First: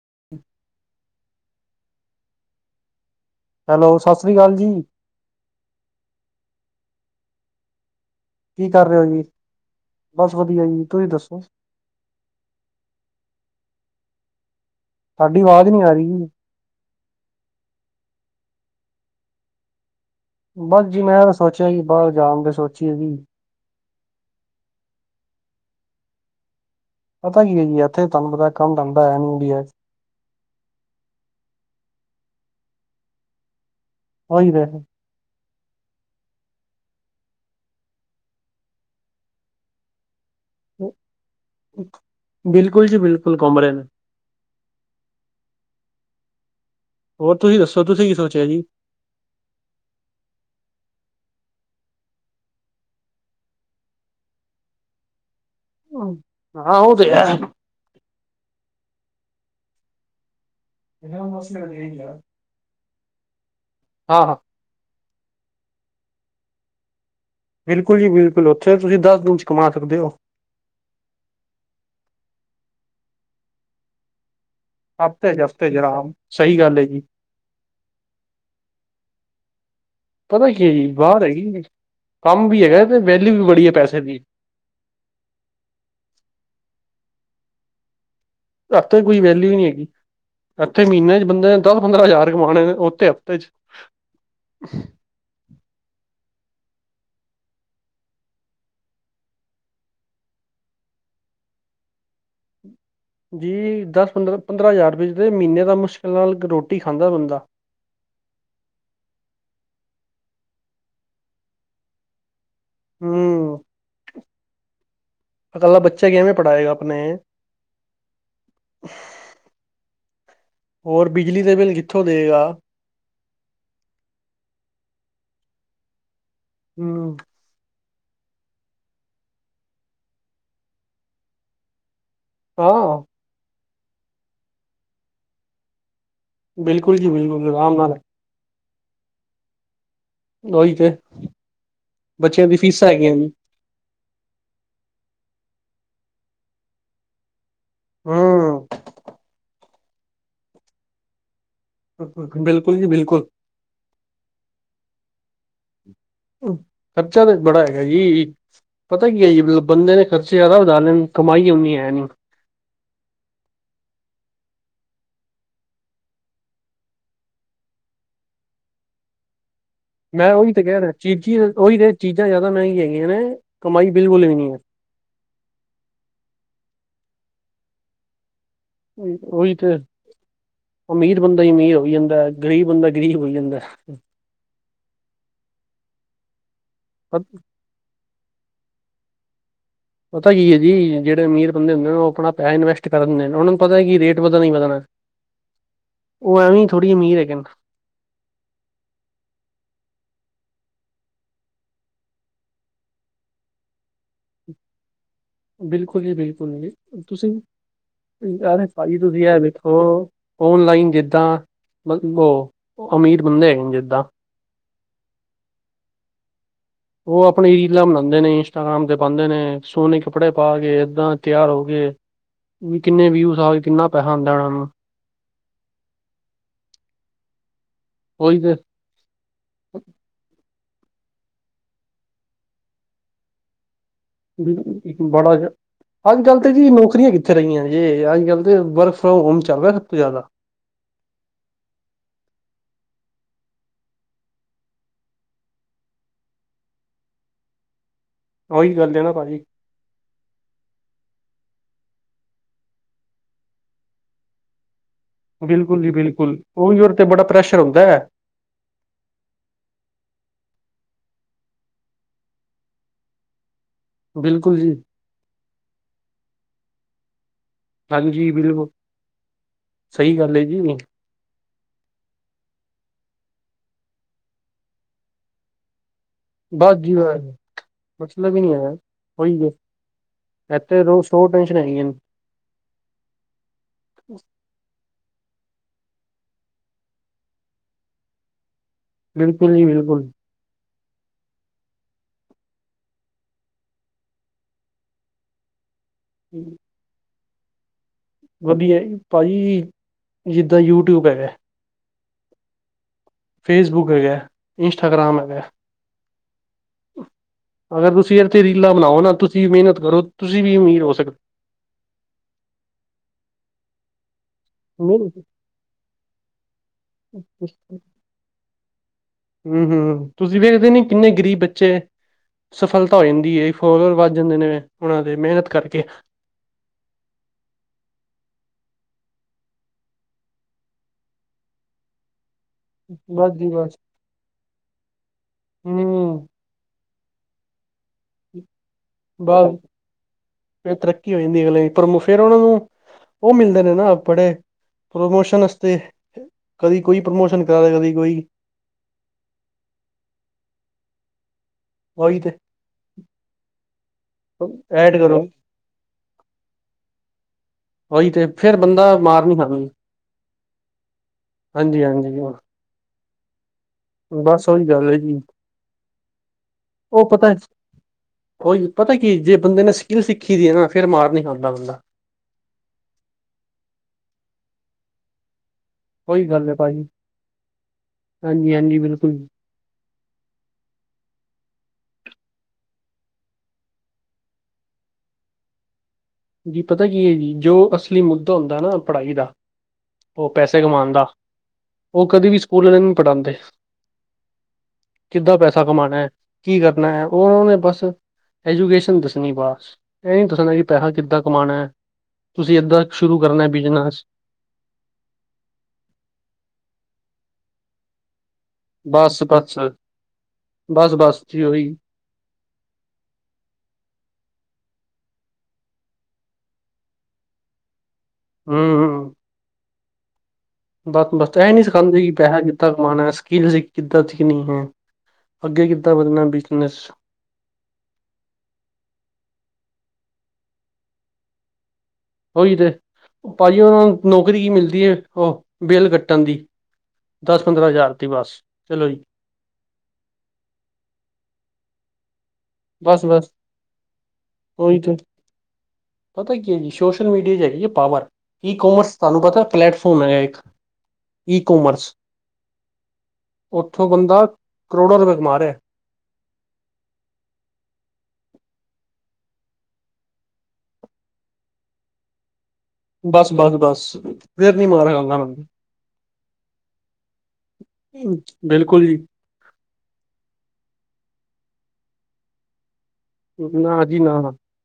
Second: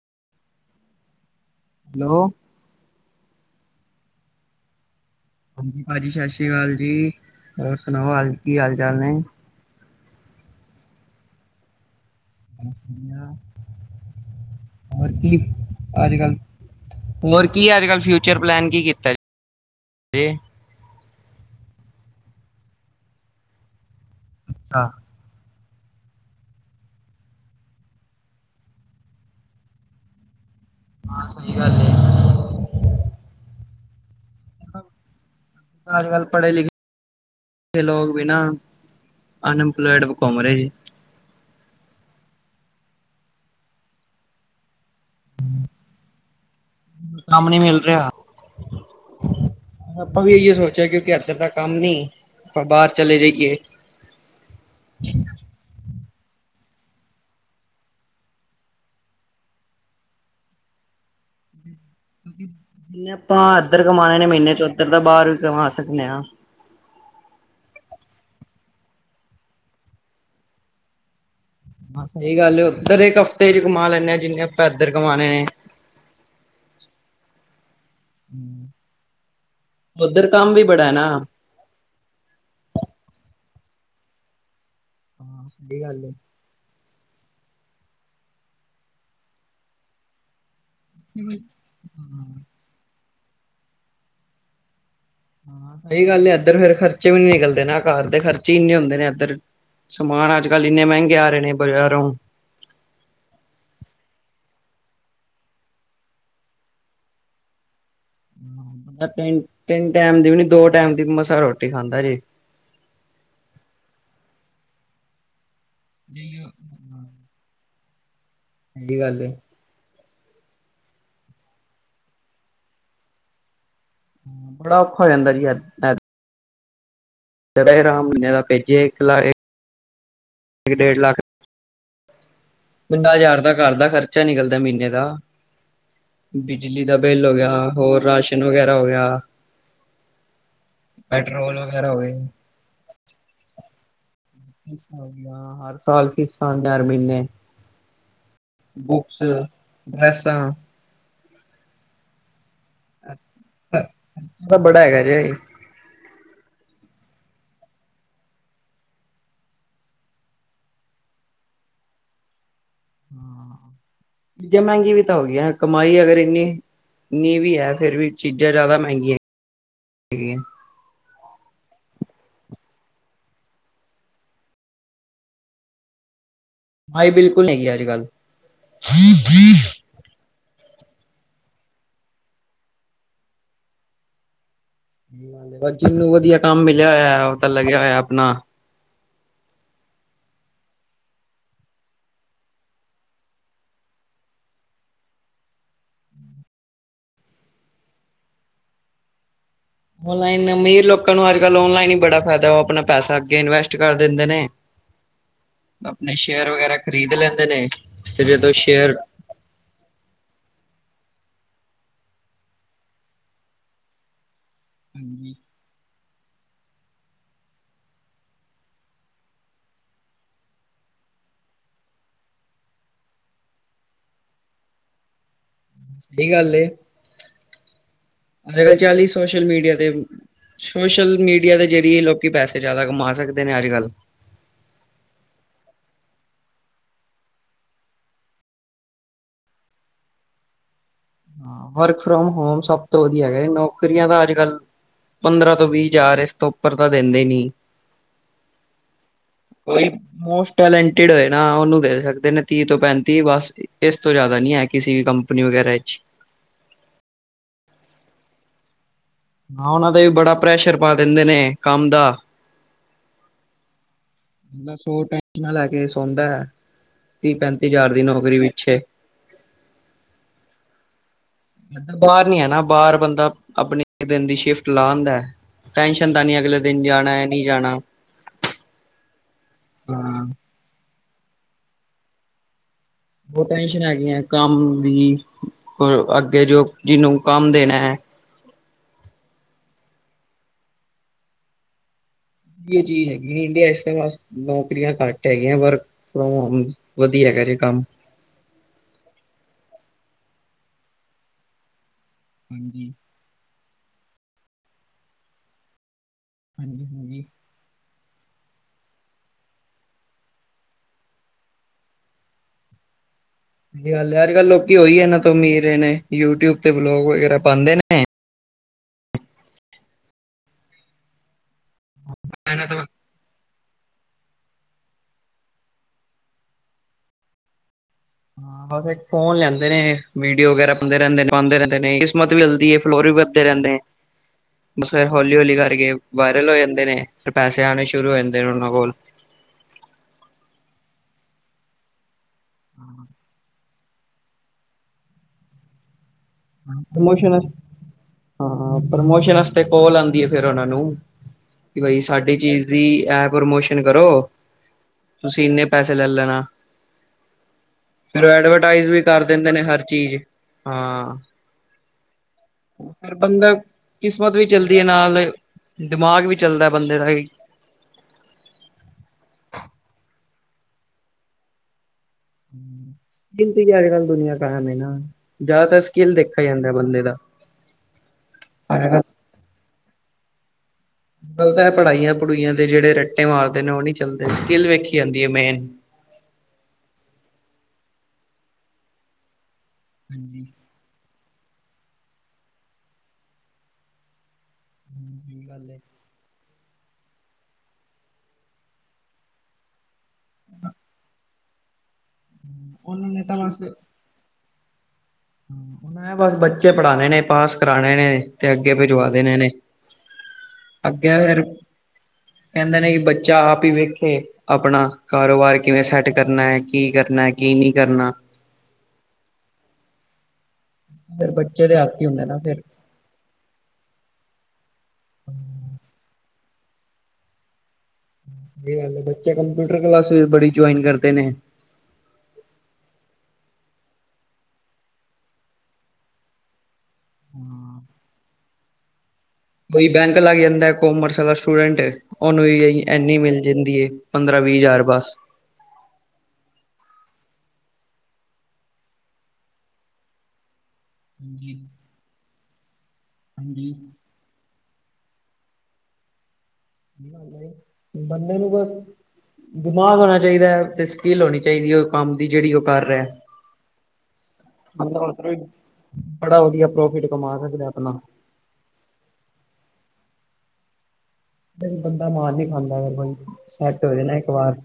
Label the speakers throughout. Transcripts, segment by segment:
Speaker 1: [inaudible]
Speaker 2: Hello
Speaker 1: hello, ਸਤਿ ਸ੍ਰੀ ਅਕਾਲ ਜੀ।
Speaker 2: ਹਾਂਜੀ, ਸਤਿ ਸ਼੍ਰੀ ਅਕਾਲ ਜੀ ਹੋਰ ਸੁਣਾਓ ਹਾਲ ਕੀ ਹਾਲ
Speaker 1: ਕਰ ਰਹੇ
Speaker 2: ਚਾਲ
Speaker 1: ਹੋ
Speaker 2: ਨੇ?
Speaker 1: ਜੀ ਬਸ ਵਧੀਆ ਜੀ ਤੁਸੀਂ ਦੱਸੋ?
Speaker 2: [unintelligible] ਹੋਰ ਕੀ
Speaker 1: ਤੁਹਾਡੀ ਆਵਾਜ਼ ਨਹੀਂ ਆ ਰਹੀ
Speaker 2: ਅੱਜ
Speaker 1: ਜੀ।
Speaker 2: ਕੱਲ? ਹੋਰ ਕੀ ਅੱਜ ਕੱਲ ਫਿਊਚਰ ਪਲੈਨ ਕੀ ਕੀਤਾ ਜੇ?
Speaker 1: ਬਸ ਜੀ ਮੈਂ ਸੋਚਿਆ ਸੀ ਬਾਹਰ ਜਾਣਗੇ ਸੋਚੀਏ ਸੀ।
Speaker 2: [unintelligible]
Speaker 1: ਪਤਾ ਕੀ ਹੈਜੀ, ਇੱਥੇ ਤੁਹਾਨੂੰ ਪਤਾ ਕੰਮ ਤੱਦਾ ਹੈ ਨੀ ਇੰਡੀਆ
Speaker 2: ਹਾਂ ਸਹੀ ਗੱਲ ਏ।
Speaker 1: [inaudible]
Speaker 2: ਅੱਜ ਕੱਲ ਪੜ੍ਹੇ ਲਿਖੇ ਲੋਕ ਵੀ ਨਾ ਅਨਇੰਪਲਾਇਡ
Speaker 1: ਬਿਲਕੁਲ ਜੀ, ਬਿਲਕੁਲ ਕੋਮਰੈਨ ਹੋਰ
Speaker 2: ਕੰਮ
Speaker 1: ਤੁਸੀਂ
Speaker 2: ਨੀ ਮਿਲ
Speaker 1: ਦੱਸੋ ਤੁਸੀਂ
Speaker 2: ਰਿਹਾ,
Speaker 1: ਕੀ ਸੋਚਿਆ ਜੀ
Speaker 2: ਆਪਾਂ ਵੀ ਇਹੀ ਸੋਚਿਆ ਕਿਉਂਕਿ ਜਬ ਤੱਕ ਕੰਮ ਨੀ, ਆਪਾਂ ਬਾਹਰ ਚਲੇ ਜਾਈਏ
Speaker 1: ਹਾਂ, ਔ ਤੇ ਹੈ। [unintelligible]
Speaker 2: ਨ ਆਪਾਂ ਇੱਧਰ ਕਮਾਣੇ
Speaker 1: ਹਾਂ
Speaker 2: ਨੇ
Speaker 1: ਹਾਂ
Speaker 2: ਮਹੀਨੇ ਚ, ਉੱਧਰ ਦਾ ਬਾਹਰ ਵੀ ਕਮਾ ਸਕਦੇ ਹਾਂ-
Speaker 1: ਬਿਲਕੁਲ ਜੀ ਬਿਲਕੁਲ ਉੱਥੇ ਤੁਸੀਂ ਦਸ ਦਿਨ ਚ ਕਮਾ ਸਕਦੇ ਹੋ।
Speaker 2: ਹਾਂ, ਸਹੀ ਗੱਲ ਐ, ਉਦਰ ਇਕ ਹਫ਼ਤੇ ਚ ਕਮਾ ਲੈਂਨੇ ਆਂ, ਜਿੰਨੇ- ਇੱਧਰ ਕਮਾਣੇ
Speaker 1: ਹਫ਼ਤੇ ਚ
Speaker 2: ਨੇ।
Speaker 1: ਹਫ਼ਤੇ ਚ ਰਾਮ, ਸਹੀ ਗੱਲ ਐ ਜੀ।
Speaker 2: ਉੱਧਰ
Speaker 1: [inaudible] ਪਤਾ
Speaker 2: ਕੰਮ ਵੀ
Speaker 1: ਕੀ
Speaker 2: ਬੜਾ
Speaker 1: ਜੀ
Speaker 2: ਹੈ ਨਾ।
Speaker 1: ਬਾਹਰ ਹੈਗੀ, ਕੰਮ ਵੀ ਹੈਗਾ, ਤੇ ਵੈਲਿਊ ਵੀ ਬੜੀ ਹੈ ਪੈਸੇ- [inaudible]
Speaker 2: ਸਹੀ ਗੱਲ ਹੈ।
Speaker 1: ਇਥੇ ਕੋਈ ਵੈਲਿਊ ਨਹੀਂ ਹੈਗੀ, ਇੱਥੇ ਮਹੀਨੇ ਚ ਬੰਦੇ ਦਸ-ਪੰਦਰਾਂ ਹਜ਼ਾਰ ਕਮਉਣੇ ਉੱਥੇ- [inaudible]
Speaker 2: ਹਾਂ ਸਹੀ ਗੱਲ ਇੱਧਰ ਫੇਰ ਖਰਚੇ ਵੀ ਨੀ ਨਿਕਲਦੇ ਨੇ ਕਾਰ ਦੇ ਖਰਚੇ ਹੀ ਇੰਨੇ ਹੁੰਦੇ ਨੇ ਏਧਰ ਸਮਾਨ ਅੱਜ ਕੱਲ੍ਹ ਇੰਨੇ ਮਹਿੰਗੇ ਆ ਰਹੇ ਨੇ ਬਜ਼ਾਰੋਂ।
Speaker 1: ਜੀ ਦਸ, ਪੰਦਰਾਂ ਪੰਦਰਾਂ ਹਜ਼ਾਰ ਵਿੱਚ ਦੇ ਮਹੀਨੇ ਦਾ ਮੁਸ਼ਕਿਲ ਨਾਲ ਰੋਟੀ ਖਾਂਦਾ ਬੰਦਾ। [inaudible]
Speaker 2: ਤਿੰਨ-ਤਿੰਨ ਟਾਈਮ ਦੀ ਵੀ ਨੀ ਦੋ ਟੈਮ ਦੀ ਮਸਾ ਰੋਟੀ ਖਾਂਦਾ ਹੈ ਜੀ।
Speaker 1: ਹਮ ਅਗਲਾ ਬੱਚਾ ਕਿਵੇਂ ਪੜ੍ਹਾਏਗਾ ਆਪਣੇ।
Speaker 2: ਸਾਹੀ ਗੱਲ ਏ।
Speaker 1: ਹੋਰ ਬਿਜਲੀ ਦੇ ਬਿੱਲ ਕਿੱਥੋਂ ਦੇਵੇਗਾ?
Speaker 2: ਬੜਾ ਔਖਾ ਹੋ ਜਾਂਦਾ ਜੀ।
Speaker 1: ਹੂ
Speaker 2: ਜੈ ਰਾਮ ਮੰਨੇ ਦਾ ਭੇਜਿਆਲਾ [unintelligible] ਇੱਕ ਡੇਢ ਲਾੱਖ-
Speaker 1: ਹਾਂ
Speaker 2: ਪੰਦਰਾਂ ਹਜ਼ਾਰ ਦਾ ਘਰ ਦਾ ਖਰਚਾ ਨਿਕਲਦਾ ਐ, ਮਹੀਨੇ ਦਾ। ਬਿਜਲੀ ਦਾ
Speaker 1: ਬਿਲਕੁਲ ਜੀ
Speaker 2: ਬਿੱਲ ਹੋ ਗਿਆ,
Speaker 1: ਬਿਲਕੁਲ ਆਰਾਮ ਨਾਲ
Speaker 2: ਹੋਰ ਰਾਸ਼ਨ ਵਗੈਰਾ ਹੋ ਗਿਆ।
Speaker 1: ਔਹੀ ਤੇ
Speaker 2: ਪੈਟਰੋਲ ਵਗੈਰਾ ਹੋ ਗਏ।
Speaker 1: ਬੱਚਿਆਂ ਦੀ ਫੀਸਾਂ ਹੈਗੀਆਂ ਨੇ।
Speaker 2: ਹਰ ਸਾਲ ਕਿਸ਼ਤਾਂ, ਹਰ ਮਹੀਨੇ-
Speaker 1: ਹੂੰ
Speaker 2: ਬੁਕਸ, ਪੈਸਾ-
Speaker 1: ਬਿਲਕੁਲ ਜੀ ਬਿਲਕੁਲ।
Speaker 2: ਤਾਂ ਬੜਾ ਹੈਗਾ ਜੇ
Speaker 1: ਖਰਚਾ ਵੀ ਬੜਾ ਹੈਗਾ ਜੀ। ਪਤਾ ਕੀ ਹੈ ਜੀ, ਬੰਦੇ ਨੇ ਖਰਚੇ ਜ਼ਿਆਦਾ ਵਧਾ ਲਏ ਨੇ, ਕਮਾਈ ਉਹਨੀ ਹੈ ਨਹੀਂ।
Speaker 2: ਚੀਜ਼ਾਂ ਮਹਿੰਗੀ ਵੀ ਤਾਂ ਹੋ ਗਈਆਂ ਹੈਂ, ਕਮਾਈ ਅਗਰ ਇੰਨੀ- ਇਨੀ ਵੀ ਹੈ। ਫਿਰ ਵੀ ਚੀਜ਼ਾਂ ਜ਼ਿਆਦਾ ਮਹਿੰਗੀਆਂ-
Speaker 1: ਮੈਂ
Speaker 2: ਹੈਗੀਆਂ
Speaker 1: ਔਹੀ ਤੇ ਕਹਿ ਰਿਹਾ। ਚੀਜ਼ ਔਹੀ ਤੇ, ਚੀਜ਼ਾਂ ਜ਼ਿਆਦਾ ਮੈਗੀਆਂ ਹੈਗੀਆਂ ਨੇ, ਕਮਾਈ ਬਿਲਕੁਲ ਵੀ ਨਹੀਂ ਹੈ।
Speaker 2: ਕਮਾਈ ਬਿਲਕੁਲ ਨੀ ਹੈਗੀ, ਅੱਜ ਕੱਲ੍ਹ
Speaker 1: ਔਹੀ ਤੇ ਅਮੀਰ ਬੰਦਾ ਹੀ ਅਮੀਰ ਹੋਈ ਜਾਂਦਾ, ਗ਼ਰੀਬ ਬੰਦਾ ਗਰੀਬ ਹੋਈ ਜਾਂਦਾ
Speaker 2: ਜਿਨੂੰ ਵਧੀਆ ਕੰਮ ਮਿਲਿਆ ਹੋਇਆ
Speaker 1: ਪ
Speaker 2: ਹੈ, ਔਹ ਤਾਂ ਲੱਗਿਆ ਹੋਇਆ ਆਪਣਾ
Speaker 1: ਪਤਾ ਕੀ ਹੈ ਜੀ ਜਿਹੜੇ ਅਮੀਰ ਬੰਦੇ ਹੁੰਦੇ ਨੇ ਉਹ ਆਪਣਾ ਪੈਸਾ ਇਨਵੈਸਟ ਕਰ ਦਿੰਦੇ ਨੇ, ਉਹਨਾਂ ਨੂੰ ਪਤਾ ਹੈ ਕਿ ਰੇਟ ਵਧਣਾ ਹੀ ਵਧਣਾ ਔ ਐਵੇਂ ਈ ਥੋੜ੍ਹੀ ਅਮੀਹ ਹੈ ਕਿਨ
Speaker 2: ਔਨਲਾਈਨ, ਅਮੀਰ ਲੋਕਾਂ ਨੂੰ ਅੱਜ ਕੱਲ ਔਨਲਾਈਨ ਹੀ ਬੜਾ ਫਾਇਦਾ ਆਪਣਾ ਪੈਸਾ ਅੱਗੇ ਇਨਵੈਸਟ ਕਰ ਦਿੰਦੇ ਨੇ
Speaker 1: ਬਿਲਕੁਲ
Speaker 2: ਆਪਣੇ ਸ਼ੇਅਰ
Speaker 1: ਜੀ-ਬਿਲਕੁਲ ਜੀ,
Speaker 2: ਵਗੈਰਾ ਖਰੀਦ
Speaker 1: ਤੁਸੀਂ
Speaker 2: ਲੈਂਦੇ ਨੇ ਤੇ ਜਦੋਂ
Speaker 1: ਯਾਰ
Speaker 2: ਸ਼ੇਅਰ
Speaker 1: ਭਾਜੀ ਤੁਸੀਂ ਐ ਵੇਖੋ, ਔਨਲਾਈਨ ਜਿੱਦਾਂ ਮਤਲਬ ਔ, ਔ ਅਮੀਰ ਬੰਦੇ ਹੈਗੇ ਨੇ ਜਿੱਦਾਂ
Speaker 2: ਹਾਂਜੀ
Speaker 1: ਔ ਆਪਣੀ ਰੀਲਾਂ ਬਣਾਉਂਦੇ ਨੇ ਇੰਸਟਾਗ੍ਰਾਮ ਤੇ ਪਾਉਂਦੇ ਨੇ ਸੋਹਣੇ ਕੱਪੜੇ ਪਾ ਕੇ ਏਦਾਂ ਤਿਆਰ ਹੋ ਗਏ ਵੀ ਕਿੰਨੇ ਵਿਊ ਆ ਕਿੰਨਾ ਪੈਸਾ ਆਉਂਦਾ ਉਹਨਾਂ ਨੂੰ
Speaker 2: ਸਹੀ ਗੱਲ ਹੈ
Speaker 1: ਉਹੀ ਤੇ
Speaker 2: ਅੱਜ ਕੱਲ੍ਹ ਚਾਲੀ ਸੋਸ਼ਲ ਮੀਡੀਆ ਤੇ ਸੋਸ਼ਲ ਮੀਡੀਆ ਦੇ ਜ਼ਰੀਏ ਲੋਕੀ ਪੈਸੇ ਜ਼ਿਆਦਾ ਕਮਾ ਸਕਦੇ ਨੇ ਅੱਜ ਕੱਲ੍ਹ
Speaker 1: ਵੀ ਇੱਕ ਬੜਾ ਜ ਅੱਜ ਕੱਲ੍ਹ ਤਾਂ ਜੀ ਨੌਕਰੀਆਂ ਕਿੱਥੇ ਰਹੀਆਂ ਜੇ ਅੱਜ ਕੱਲ੍ਹ ਤਾਂ ਵਰਕ ਫਰੋਮ ਹੋਮ ਚੱਲ ਰਿਹਾ ਸਭ ਤੋਂ ਜ਼ਿਆਦਾ [inaudible]
Speaker 2: ਹਾਂ ਵਰਕ ਫਰੋਮ ਹੋਮ ਸਭ ਤੋਂ ਵਧੀਆ ਨੌਕਰੀਆਂ ਦਾ ਅੱਜ ਕੱਲ ਪੰਦਰਾਂ ਤੋਂ ਵੀਹ ਹਜ਼ਾਰ ਇਸ ਤੋਂ ਉੱਪਰ ਤਾਂ ਦਿੰਦੇ ਨੀ
Speaker 1: ਉਹੀ ਗੱਲ ਹੈ ਨਾ ਭਾਜੀ
Speaker 2: ਮੋਸਟ ਟੈਲਟੇਡ ਹੋ ਨਾ ਉਹਨੂੰ ਦੇ ਸਕਦੇ ਨੇ ਤੀਹ ਤੋਂ ਪੈਂਤੀ ਬਸ ਇਸ ਤੋਂ ਜ਼ਿਆਦਾ ਨੀ ਹੈ ਕਿਸੇ ਵੀ ਕੰਪਨੀ ਵਗੈਰਾ
Speaker 1: ਬਿਲਕੁਲ ਜੀ
Speaker 2: ਵਿੱਚ
Speaker 1: ਬਿਲਕੁਲ ਉਹਹੀ ਉਹਦੇ ਤੇ ਬੜਾ ਪ੍ਰੈਸ਼ਰ ਆਉਂਦਾ ਹੈ
Speaker 2: ਹਾਂ ਉਹਨਾਂ ਦਾ ਵੀ ਬੜਾ ਪ੍ਰੈਸ਼ਰ ਪਾ ਦਿੰਦੇ ਨੇ ਕੰਮ ਦਾ
Speaker 1: ਬਿਲਕੁਲ ਜੀ
Speaker 2: ਸੋ ਟੈਂਸ਼ਨਾਂ, ਲੈ ਕੇ ਸੌਦਾ ਹੈ ਤੀਹ ਪੈਂਤੀ ਹਜ਼ਾਰ ਦੀ
Speaker 1: ਹਾਂਜੀ
Speaker 2: ਨੌਕਰੀ
Speaker 1: ਬਿਲਕੁਲ
Speaker 2: ਪਿੱਛੇ
Speaker 1: ਸਹੀ ਗੱਲ ਹੈ ਜੀ
Speaker 2: ਇਦ ਬਾਹਰ ਨੀ ਹੈ ਨਾ, ਬਾਹਰ ਬੰਦਾ ਆਪਣੇ ਦਿਨ ਦੀ ਸ਼ਿਫਟ ਲਾਉਦਾ ਹੈ ਟੇ ਕਹਿਦਾ ਨੀ ਅਗਲੇ
Speaker 1: ਬਸ
Speaker 2: ਦਿਨ ਜਾਣਾ ਹੈ, ਨਹੀ ਜਾਣਾ
Speaker 1: ਔਹੀ ਹੈ,
Speaker 2: ਹਾਂ
Speaker 1: ਇਥੇ ਰੋਹ ਸੋ ਟੈਂਸ਼ਨ ਹੇਗੀਆ ਨੇ
Speaker 2: ਬਹੁਤ ਟੈਂਨਸ਼ਨ ਹੈਗੀ ਐ, ਕੰਮ ਦੀ ਅੱਗੇ ਜੋ, ਜਿਹਨੂੰ ਕੰਮ ਦੇਣਾ ਹੈ
Speaker 1: ਬਿਲਕੁਲ ਜੀ ਬਿਲਕੁਲ
Speaker 2: ਕੀ ਚੀਜ਼ ਹੈਗੀ, ਇੰਡੀਆ ਇਸ ਬਸ ਨੌਕਰੀਆਂ ਘੱਟ ਹੈਗੀਆਂ ਪਰ ਫੋ ਵਧ ਹੈਗਾ ਜੇ ਕੰਮ
Speaker 1: ਵਧੀਆ ਭਾਜੀ ਜਿੱਦਾਂ ਯੂਟਿਊਬ ਹੈਗਾ
Speaker 2: ਹਾਂਜੀ
Speaker 1: ਫੇਸਬੁੱਕ ਹੈਗਾ ਇੰਸਟਾਗ੍ਰਮ ਹੈਗਾ
Speaker 2: ਹਾਂਜੀ
Speaker 1: ਅਗਰ ਤੁਸੀਂ ਯ ਤੇ ਰੀਲਾ ਬਣਾਓ ਨਾ ਤੁਸੀਂ ਮਿਹਨਤ ਕਰੋ ਤੁਸੀਂ ਵੀ ਅਮੀਰ ਹੋ ਸਕਦੇ ਹੋ [inaudible]
Speaker 2: ਤੇ ਅੱਜ ਕਲ ਲੋਕੀ ਉਹੀ ਇਹਨਾਂ ਤੋਂ ਅਮੀਰੇ ਨੇ ਯੂਟਿਊਬ ਤੇ ਬਲੋਗ ਵਗੈਰਾ ਪਾਉਂਦੇ ਨੇ
Speaker 1: ਹਮ ਹਮ ਤੁਸੀਂ ਵੇਖਦੇ ਨੀ ਕਿੰਨੇ ਗ਼ਰੀਬ ਬੱਚੇ
Speaker 2: ਹਾਂ
Speaker 1: ਸਫਲਤਾ ਹੋ ਜਾਂਦੀ ਹੈ ਫਾਲੋਅਰ ਵੱਧ ਜਾਂਦੇ ਨੇ ਉਹਨਾਂ ਦੇ ਮਿਹਨਤ ਕਰਕੇ
Speaker 2: ਹਾਂ ਫੇਰ ਫੋਨ ਲੈਂਦੇ ਨੇ ਵੀਡੀਓ ਵਗੈਰਾ ਪਾਉਂਦੇ ਰਹਿੰਦੇ ਨੇ ਪਾਉਦੇ ਰਹਿੰਦੇ ਨੇ ਕਿਸਮਤ ਮਿਲਦੀ ਹੈ ਫੌਲੋਅਰ ਵੀ
Speaker 1: ਬਸ
Speaker 2: ਵੱਧਦੇ
Speaker 1: ਜੀ
Speaker 2: ਰਹਿੰਦੇ
Speaker 1: ਬਸ।
Speaker 2: ਨੇ ਬਸ ਫੇ ਹੌਲੀ-ਹੌਲੀ ਕਰਕੇ
Speaker 1: ਹੂੰ
Speaker 2: ਵਾਇਰਲ ਹੋ ਜਾਂਦੇ ਨੇ ਫੇਰ ਪੈਸੇ ਆਣੇ ਸ਼ੁਰੂ ਹੋ ਜਾਂਦੇ ਨੇ ਉਹਨਾਂ ਕੋਲ
Speaker 1: ਬ ਫਿਰ ਤਰੱਕੀ ਹੋ ਜਾਂਦੀ ਗੱਲ ਪ੍ਰਮ ਫੇਰ ਉਹਨਾਂ ਨੂੰ ਉਹ ਮਿਲਦੇ ਨੇ ਨਾ ਬੜੇ ਪ੍ਰਮੋਸ਼ਨ ਵਾਸਤੇ ਕਦੀ ਕੋਈ ਪ੍ਰਮੋਸ਼ਨ ਕਰਾ ਰਿ ਕਦੀ ਕੋਈ
Speaker 2: ਹਾਂ ਪ੍ਰਮੋਸ਼ਨ ਵਾਸਤੇ ਕੋਲ ਆਉਂਦੀ ਹੈ ਫੇਿਰ ਉਹਨਾਂ ਨੂੰ ਕਿ ਬਾਈ
Speaker 1: ਉਹੀ ਤੇ
Speaker 2: ਸਾਡੀ ਚੀਜ਼ ਦੀ ਐ ਪ੍ਰਮੋਸ਼ਨ ਕਰੋ
Speaker 1: ਐਡ ਕਰੋ
Speaker 2: ਤੁਸੀਂ ਇੰਨੇ ਪੈਸੇ ਲੈ ਲੈਣਾ
Speaker 1: ਉਹੀ
Speaker 2: ਫਿਰ
Speaker 1: ਤੇ ਫੇਰ
Speaker 2: ਐਡਵਰਟਾਈਜ਼
Speaker 1: ਬੰਦਾ
Speaker 2: ਵੀ ਕਰ
Speaker 1: ਮਾਰ ਨੀ
Speaker 2: ਦਿੰਦੇ
Speaker 1: ਖਾਂਦਾ
Speaker 2: ਨੇ ਹਰ ਚੀਜ਼ ਹਾਂ
Speaker 1: ਹਾਂਜੀ ਹਾਂਜੀ
Speaker 2: ਫਿਰ ਬੰਦਾ ਕਿਸਮਤ ਵੀ
Speaker 1: ਬਸ ਉਹੀ
Speaker 2: ਚੱਲਦੀ ਹੈ
Speaker 1: ਗੱਲ
Speaker 2: ਨਾਲ
Speaker 1: ਜੀ
Speaker 2: ਦਿਮਾਗ ਵੀ ਚੱਲਦਾ ਬੰਦੇ ਦਾ ਵੀ
Speaker 1: ਹੋਈ ਪਤਾ ਕੀ ਜੇ ਬੰਦੇ ਨੇ ਸਕਿੱਲ ਸਿੱਖੀ ਦੀ ਹੈ ਨਾ ਫਿਰ ਮਾਰ ਨਹੀਂ ਖਦਾ ਬੰਦਾ
Speaker 2: ਕਿਤ ਕੀ ਅੱਜ ਕੱਲ ਦੁਨੀਆਂ ਕਮ ਹੈ ਨਾ ਜ਼ਿਆਦਾਤਰ ਸਕਿੱਲ
Speaker 1: ਉਹੀ
Speaker 2: ਦੇਖਿਆ
Speaker 1: ਗੱਲ ਹੈ
Speaker 2: ਜਾਂਦਾ
Speaker 1: ਭਾਜੀ
Speaker 2: ਬੰਦੇ ਦਾ
Speaker 1: ਹਾਂਜੀ ਹਾਂਜੀ ਬਿਲਕੁਲ
Speaker 2: ਗੱਲ ਤਾਂ ਪੜ੍ਹਾਈਆਂ ਪੜੂਈਆਂ ਦੇ ਜਿਹੜੇ ਰੱਟੇ ਮਾਰਦੇ ਨੇ ਉਹ ਨਹੀਂ ਚੱਲਦੇ ਸਕਿੱਲ ਵੇਖੀ ਜਾਂਦੀ ਹੈ ਮੇਨ
Speaker 1: ਜੀ ਪਤਾ ਕੀ ਹੈ ਜੀ ਜੋ ਅਸਲੀ ਮੁੱਦਾ ਹੁੰਦਾ ਨਾ ਪੜ੍ਹਾਈ ਦਾ ਉਹ
Speaker 2: ਹਾਂਜੀ
Speaker 1: ਪੈਸੇ ਕਮਾਉਣ ਦਾ ਉਹ ਕਦੇ ਵੀ ਸਕੂਲ ਵਾਲੇ ਨੂੰ ਪੜ੍ਹਾਦੇ ਕਿੱਦਾਂ
Speaker 2: ਸਹੀ
Speaker 1: ਪੈਸਾ
Speaker 2: ਗੱਲ
Speaker 1: ਕਮਾਣਾ ਹੈ ਕੀ ਕਰਨਾ ਹੈ ਉਹਨੇ ਬਸ, ਐਜੂਕੇਸ਼ਨ ਦੱਸਣੀ ਬਸ ਇਹ ਨੀ ਦੱਸਣਾ ਕਿ ਪੈਸਾ ਕਿੱਦਾਂ ਕਮਾਣਾ ਹੈ। ਤੁਸੀਂ ਏਦਾਂ
Speaker 2: ਉਹਨਾਂ
Speaker 1: ਸ਼ੁਰੂ
Speaker 2: ਨੇ
Speaker 1: ਕਰਨਾ ਬਿਜਨਸ,
Speaker 2: ਮੈਂ ਬਸ ਬੱਚੇ ਪੜ੍ਹਾਉਣੇ ਨੇ ਪਾਸ ਕਰਾਣੇ ਨੇ, ਤੇ ਅੱਗੇ ਭਜਵਾ
Speaker 1: ਬਸ
Speaker 2: ਦੇਣੇ ਇਹਨੇ
Speaker 1: ਬਸ ਬਸ
Speaker 2: ਅੱਗੇ
Speaker 1: ਬਸ
Speaker 2: ਫਿਰ
Speaker 1: ਜੀ ਉਹੀ
Speaker 2: ਕਹਿੰਦੇ ਨੇ ਕਿ ਬੱਚਾ ਆਪ ਹੀ ਵੇਖੇ ਆਪਣਾ ਕਾਰੋਬਾਰ ਕਿਵੇਂ ਸੈਟ ਕਰਨਾ ਹੈ ਕੀ ਕਰਨਾ, ਕੀ ਨੀ ਕਰਨਾ
Speaker 1: ਹੂੰ, ਬਸ
Speaker 2: ਫਿਰ
Speaker 1: ਬਸ ਇਹ ਨੀ
Speaker 2: ਬੱਚੇ ਦੇ ਹੱਥ
Speaker 1: ਸਿਖਾਂਦੇ
Speaker 2: ਹੀ
Speaker 1: ਕਿ
Speaker 2: ਹੁੰਦੇ ਨਾ
Speaker 1: ਪੈਸਾ
Speaker 2: ਫਿਰ
Speaker 1: ਕਿੱਦਾਂ ਕਮਾਣਾ ਸਕੀਲ ਕਿੱਦਾਂ ਸਿਖਣੀ ਨਹੀਂ ਹੈ। ਅੱਗੇ ਕਿੱ ਕੀਤਾ ਵਧਣਾ ਬਿਜ਼ਨਸ,
Speaker 2: ਗੱਲ ਹੈ ਬੱਚੇ ਕੰਪਿਊਟਰ ਕਲਾਸ ਵੀ ਬੜੀ ਜੁਆਇਨ ਕਰਦੇ ਨੇ,
Speaker 1: ਉਹੀ ਤੇ ਭਾਜੀ ਉਹਨਾਂ ਨੂੰ ਨੌਕਰੀ ਕੀ ਮਿਲਦੀ ਹੈ ਉਹ ਬਿੱਲ ਕੱਟਣ ਦੀ, ਦਸ ਪੰਦਰਾਂ ਹਜ਼ਾਰ ਦੀ ਬਸ ਚਲੋ ਜੀ
Speaker 2: ਬਈ ਬੈਂਕ ਲੱਗ ਜਾਂਦਾ ਹੈ ਕੋਮਰਸ ਵਾਲਾ ਸਟੂਡੈਂਟ ਹੈ ਉਹਨੂੰ ਵੀ
Speaker 1: ਬਸ
Speaker 2: ਐਨੀ
Speaker 1: ਬਸ
Speaker 2: ਮਿਲ ਜਾਂਦੀ ਹੈ ਪੰਦਰਾਂ ਵੀਹ
Speaker 1: ਉਹੀ
Speaker 2: ਹਜ਼ਾਰ
Speaker 1: ਤੇ
Speaker 2: ਬਸ
Speaker 1: ਪਤਾ ਕੀ ਹੈ ਜੀ ਸੋਸ਼ਲ ਮੀਡੀਆ ਚ ਹੈਗੀ ਪਾਵਰ ਈ ਕੋਮਰਸ ਤੁਹਾਨੂੰ ਪਤਾ ਪਲੈਟਫੋਮ ਹੈਗਾ ਇੱਕ ਈ
Speaker 2: ਹਾਂਜੀ,
Speaker 1: ਕੋਮਰਸ
Speaker 2: ਹਾਂਜੀ।
Speaker 1: ਉੱਥੋਂ ਬੰਦਾ ਕਰੋੜਾਂ ਰੁਪਏ ਕਮ ਰਿਹਾ
Speaker 2: ਮੰਨੇ ਨੂੰ ਬਸ ਦਿਮਾਗ ਹੋਣਾ ਚਾਹੀਦਾ ਤੇ ਸਕਿੱਲ ਹੋਣੀ ਚਾਹੀਦੀ ਹੈ ਉਹ ਕੰਮ ਦੀ ਜਿਹੜੀ ਉਹ ਕਰ ਰਿਹਾ
Speaker 1: ਬਸ ਬਸ ਬਸ ਫੇਰ ਨੀ ਮਾਰ ਖਾਂਦਾ ਬੰਦਾ
Speaker 2: ਬੜਾ ਵਧੀਆ ਪ੍ਰੋਫਿਟ ਕਮਾ ਸਕਦਾ ਆਪਣਾ।
Speaker 1: ਬਿਲਕੁਲ ਜੀ
Speaker 2: ਬੰਦਾ ਮਾਰ ਨੀ ਖਾਂਦਾ,
Speaker 1: ਨਾ
Speaker 2: ਸੈਟ ਹੋ
Speaker 1: ਜੀ
Speaker 2: ਜਾਣਾ ਇੱਕ
Speaker 1: ਨਾ
Speaker 2: ਵਾਰ,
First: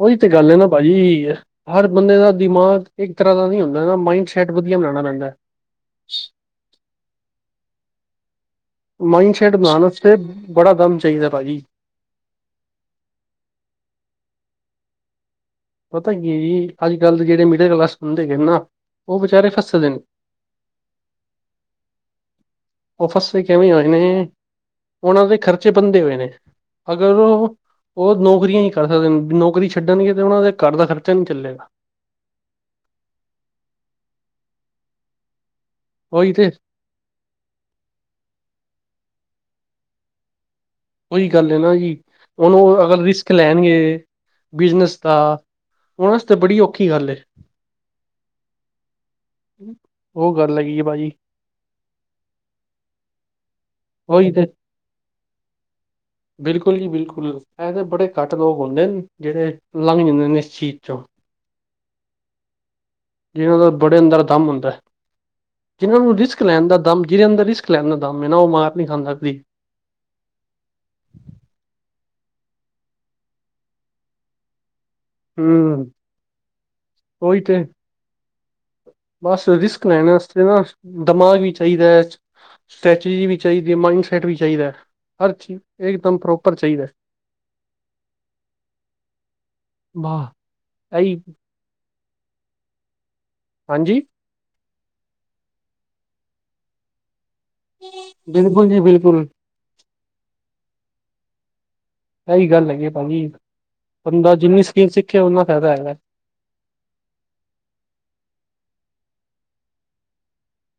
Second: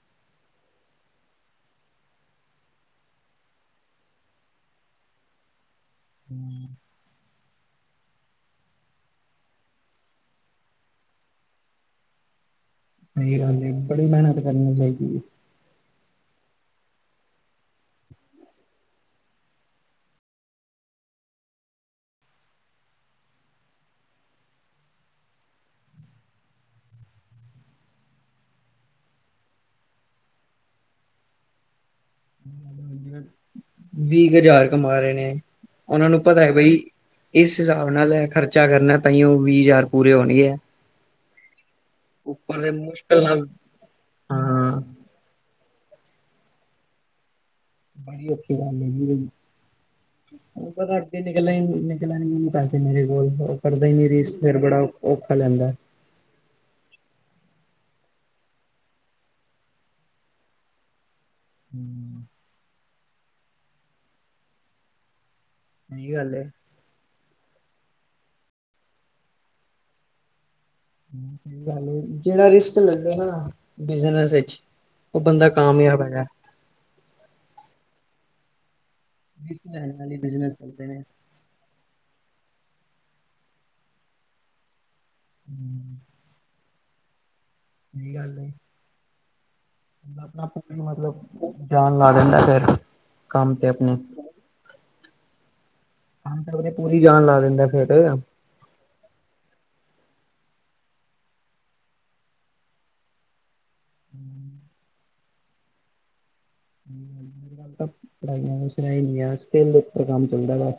Speaker 1: ਉਹੀ ਤੇ ਗੱਲ ਹੈ ਨਾ ਭਾਜੀ ਹਰ ਬੰਦੇ ਦਾ ਦਿਮਾਗ ਇੱਕ ਤਰ੍ਹਾਂ ਦਾ ਨਹੀਂ ਹੁੰਦਾ ਮਾਈਡ ਸੈਟ ਵਧੀਆ ਬਣਾਣਾ ਪੈਂਦਾ।
Speaker 2: ਹੂੰ,
Speaker 1: ਮਾਈੰਡਸੈਟ ਬਣਾਉਣ ਵਾਸ ਬੜਾ ਦਮ ਚਾਹੀਦਾ ਭਾਅ ਜੀ,
Speaker 2: ਸਹੀ ਰਹਦੇ ਬੜੀ ਮਿਹਨਤ ਕਰਨੀ ਚਾਹੀਦੀ ਹੈ।
Speaker 1: ਪਤਾ ਕੀ ਜੀ ਅਜ-ਕਲ ਦੇ ਜਿਹੜੇ ਮਿਡਲ ਕਲਾਸ ਬੰਦੇ ਹੈਗੇ ਨਾ ਉਹ ਬਚਾਰੇ ਫਸੇ ਦੇ ਨੇ, ਔ ਫਸੇ ਕਿਵੇਂ ਹੋਏ ਨੇ, ਉਹਨਾਂ ਦੇ ਖਰਚੇ ਬੰਦੇ ਹੋਏ ਨੇ, ਅਗਰ ਉਹ ਨੌਕਰੀਆਂ ਹੀ ਕਰ ਸਕਦੇ ਨੇ ਨੌਕਰੀ ਛੱਡਣਗੇ ਤੇ ਉਹਨਾਂ ਦੇ, ਘਰ ਦਾ ਖਰਚਾ ਨੀ ਚੱਲੇਗਾ।
Speaker 2: ਵੀਹ ਕੁ ਹਜ਼ਾਰ ਕਮਾ ਰਹੇ ਨੇ, ਉਹਨਾਂ ਨੂੰ
Speaker 1: ਉਹੀ
Speaker 2: ਪਤਾ
Speaker 1: ਤੇ
Speaker 2: ਹੈ ਬਈ ਇਸ ਹਿਸਾਬ ਨਾਲ ਖਰਚਾ ਕਰਨਾ, ਤਾਂ ਉਹ ਵੀਹ ਹਜ਼ਾਰ ਪੂਰੇ ਹੋਣਗੇ।
Speaker 1: ਕੋਈ ਗੱਲ ਹੈ ਨਾ ਜੀ ਹੁਣ
Speaker 2: ਉੱਪਰ ਦੇ
Speaker 1: ਉਹ ਅਗਰ
Speaker 2: ਮੁਸ਼ਕਿਲ
Speaker 1: ਰਿਸਕ
Speaker 2: ਨਾਲ
Speaker 1: ਲੈਣਗੇ
Speaker 2: ਹਾਂ।
Speaker 1: ਬਿਜਨਸ ਦਾ, ਉਹਨਾਂ ਵਾਸਤੇ ਬੜੀ ਔਖੀ ਗੱਲ ਹੈ।
Speaker 2: ਬੜੀ ਅੱਛੀ ਗੱਲ ਹੈਗੀ ਏ।
Speaker 1: ਹ [inaudible]
Speaker 2: ਉਹ ਪਤਾ ਅੱਗੇ ਨਿਕਲਨ ਨਿਕਲਨ ਨੂੰ ਪੈਸੇ ਮੇਰੇ ਕੋਲ ਉਹ ਕਰਦਾ ਹੀ ਨਹੀ
Speaker 1: ਉਹੀ
Speaker 2: ਰੀਸ
Speaker 1: ਤੇ
Speaker 2: ਫੇਰ ਬੜਾ ਰਖਾ ਲੈਂਦਾ।
Speaker 1: ਬਿਲਕੁਲ ਜੀ ਬਿਲਕੁਲ। ਇਹਂ ਤਾਂ ਬੜੇ ਘੱਟ ਲੋਕ ਹੁੰਦੇ ਨੇ ਜਿਹੜੇ ਲੰਘ ਜਾਂਦੇ ਨੇ ਇਸ ਚੀਜ਼ ਚੋਂ।
Speaker 2: ਹੂੰ।
Speaker 1: ਜਿਹਨਾਂ ਦਾ ਬੜੇ ਅੰਦਰ ਦਾ ਦਮ ਹੁੰਦਾ, ਜਿਹਨਾਂ
Speaker 2: ਸਹੀ
Speaker 1: ਨੂੰ
Speaker 2: ਗੱਲ
Speaker 1: ਰਿਸਕ
Speaker 2: ਏ।
Speaker 1: ਲੈਣ ਦਾ ਦਮ ਜਿਹਦੇ ਅੰਦਰ ਰਿਸਕ ਲੈਂਦਾ ਦਮ ਏਨਾ ਉਹ ਮਾਰ ਨਹੀਂ ਖਾਂਦਾ ਕਦੀ।
Speaker 2: ਸਹੀ ਗਲ ਏ, ਜਿਹੜਾ ਰਿਸਕ ਲੈਂਦਾ ਨਾ ਬਿਜਨਸ ਚ ਉਹ ਬੰਦਾ
Speaker 1: ਹੂੰ
Speaker 2: ਕਾਮਯਾਬ ਹੈਗਾ।
Speaker 1: ਉਹੀ ਤੇ ਬਸ ਰਿਸਕ ਲੈਣ
Speaker 2: ਵਾਲੇ
Speaker 1: ਆਸਤੇ
Speaker 2: ਬਿਜਨਸ
Speaker 1: ਨਾ
Speaker 2: ਚੱਲਦੇ ਨੇ।
Speaker 1: ਦਿਮਾਗ ਵੀ ਚਾਹੀਦਾ ਹੈ। ਸਟਰੈਟਜੀ ਵੀ ਚਾਹੀਦੀ, ਮਾਈੰਡਸੈਟ ਵੀ ਚਾਹੀਦਾ ਹਰ ਚੀਜ਼ ਇੱਕਦਮ ਪ੍ਰੋਪਰ ਚਾਹੀਦਾ।
Speaker 2: ਸਹੀ ਗੱਲ ਏ, ਨ
Speaker 1: ਵਾਹ
Speaker 2: ਆਪਣਾ
Speaker 1: ਇਹੀ
Speaker 2: ਮਤਲਬ ਜਾ ਲਾ ਦਿੰਦਾ ਫੇਰ ਕੰਮ ਤੇ ਆਪਣੇ
Speaker 1: ਹਾਂਜੀ
Speaker 2: ਕੰਮ ਤੇ ਅਪਨੇ ਪੂਰੀ ਜਾਨ ਲਾ ਦਿੰਦਾ ਫੇਰ।
Speaker 1: ਬਿਲਕੁਲ ਜੀ ਬਿਲਕੁਲ। ਇਹੀ ਗੱਲ ਹੈਗੀ ਭਾਜੀ ਬੰਦਾ ਜਿੰਨੀ ਸਕੀਮ ਸਿੱਖੇ ਓਨਾ ਫਾਇਦਾ ਹੈਗਾ।
Speaker 2: ਤਾਂ ਪੜਾਈਆਂ ਚ ਕੁਛ ਰਹਿ ਨਹੀਂ ਗਯਾ ਸਕਿਲ ਉੱਪਰ ਕੰਮ ਚੱਲਦਾ ਵਾ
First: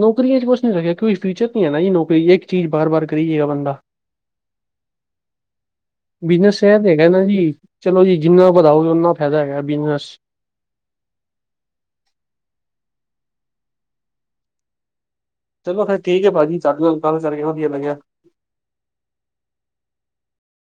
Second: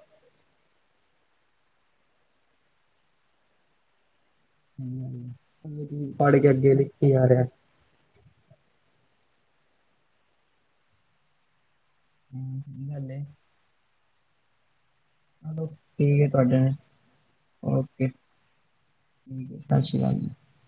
Speaker 1: ਨੌਕਰੀਆਂ ਚ ਕੁਛ ਨੀ ਰੱਖਿਆ ਕੋਈ ਫਿਊਚਰ ਨਹੀਂ ਹੈ ਨਾ ਜੀ ਨੌਕਰੀ ਇੱਕ ਚੀਜ਼ ਬਾਰ ਬਾਰ ਕਰੀਗਾ ਬੰਦਾ।
Speaker 2: ਪੜ੍ਹ ਕੇ
Speaker 1: ਬਿਜਨਸ
Speaker 2: ਅੱਗੇ
Speaker 1: ਇਹ ਤੇ ਹੈਗਾ
Speaker 2: ਲਿਖੀ
Speaker 1: ਨਾ
Speaker 2: ਜਾ
Speaker 1: ਜੀ
Speaker 2: ਰਿਹਾ।
Speaker 1: ਚਲੋ ਜੀ ਜਿੰਨਾ ਵਧਾਓਗੇ ਓਨਾ ਫਾਇਦਾ ਹੈਗਾ ਬਿਜਨਸ
Speaker 2: ਹੂੰ ਹਲੇ
Speaker 1: ਚਲੋ ਫਿਰ
Speaker 2: ਠੀਕ ਹੈ
Speaker 1: ਭਾਜੀ
Speaker 2: ਤੁਹਾਡੇ ਨੇ
Speaker 1: ਨਾਲ ਗੱਲ ਕਰਕੇ ਵਧੀਆ ਲੱਗਿਆ।
Speaker 2: ਓਕੇ। ਠੀਕ ਏ ਸਸਿ ਸ਼੍ਰੀ ਕਾਲ ਜੀ।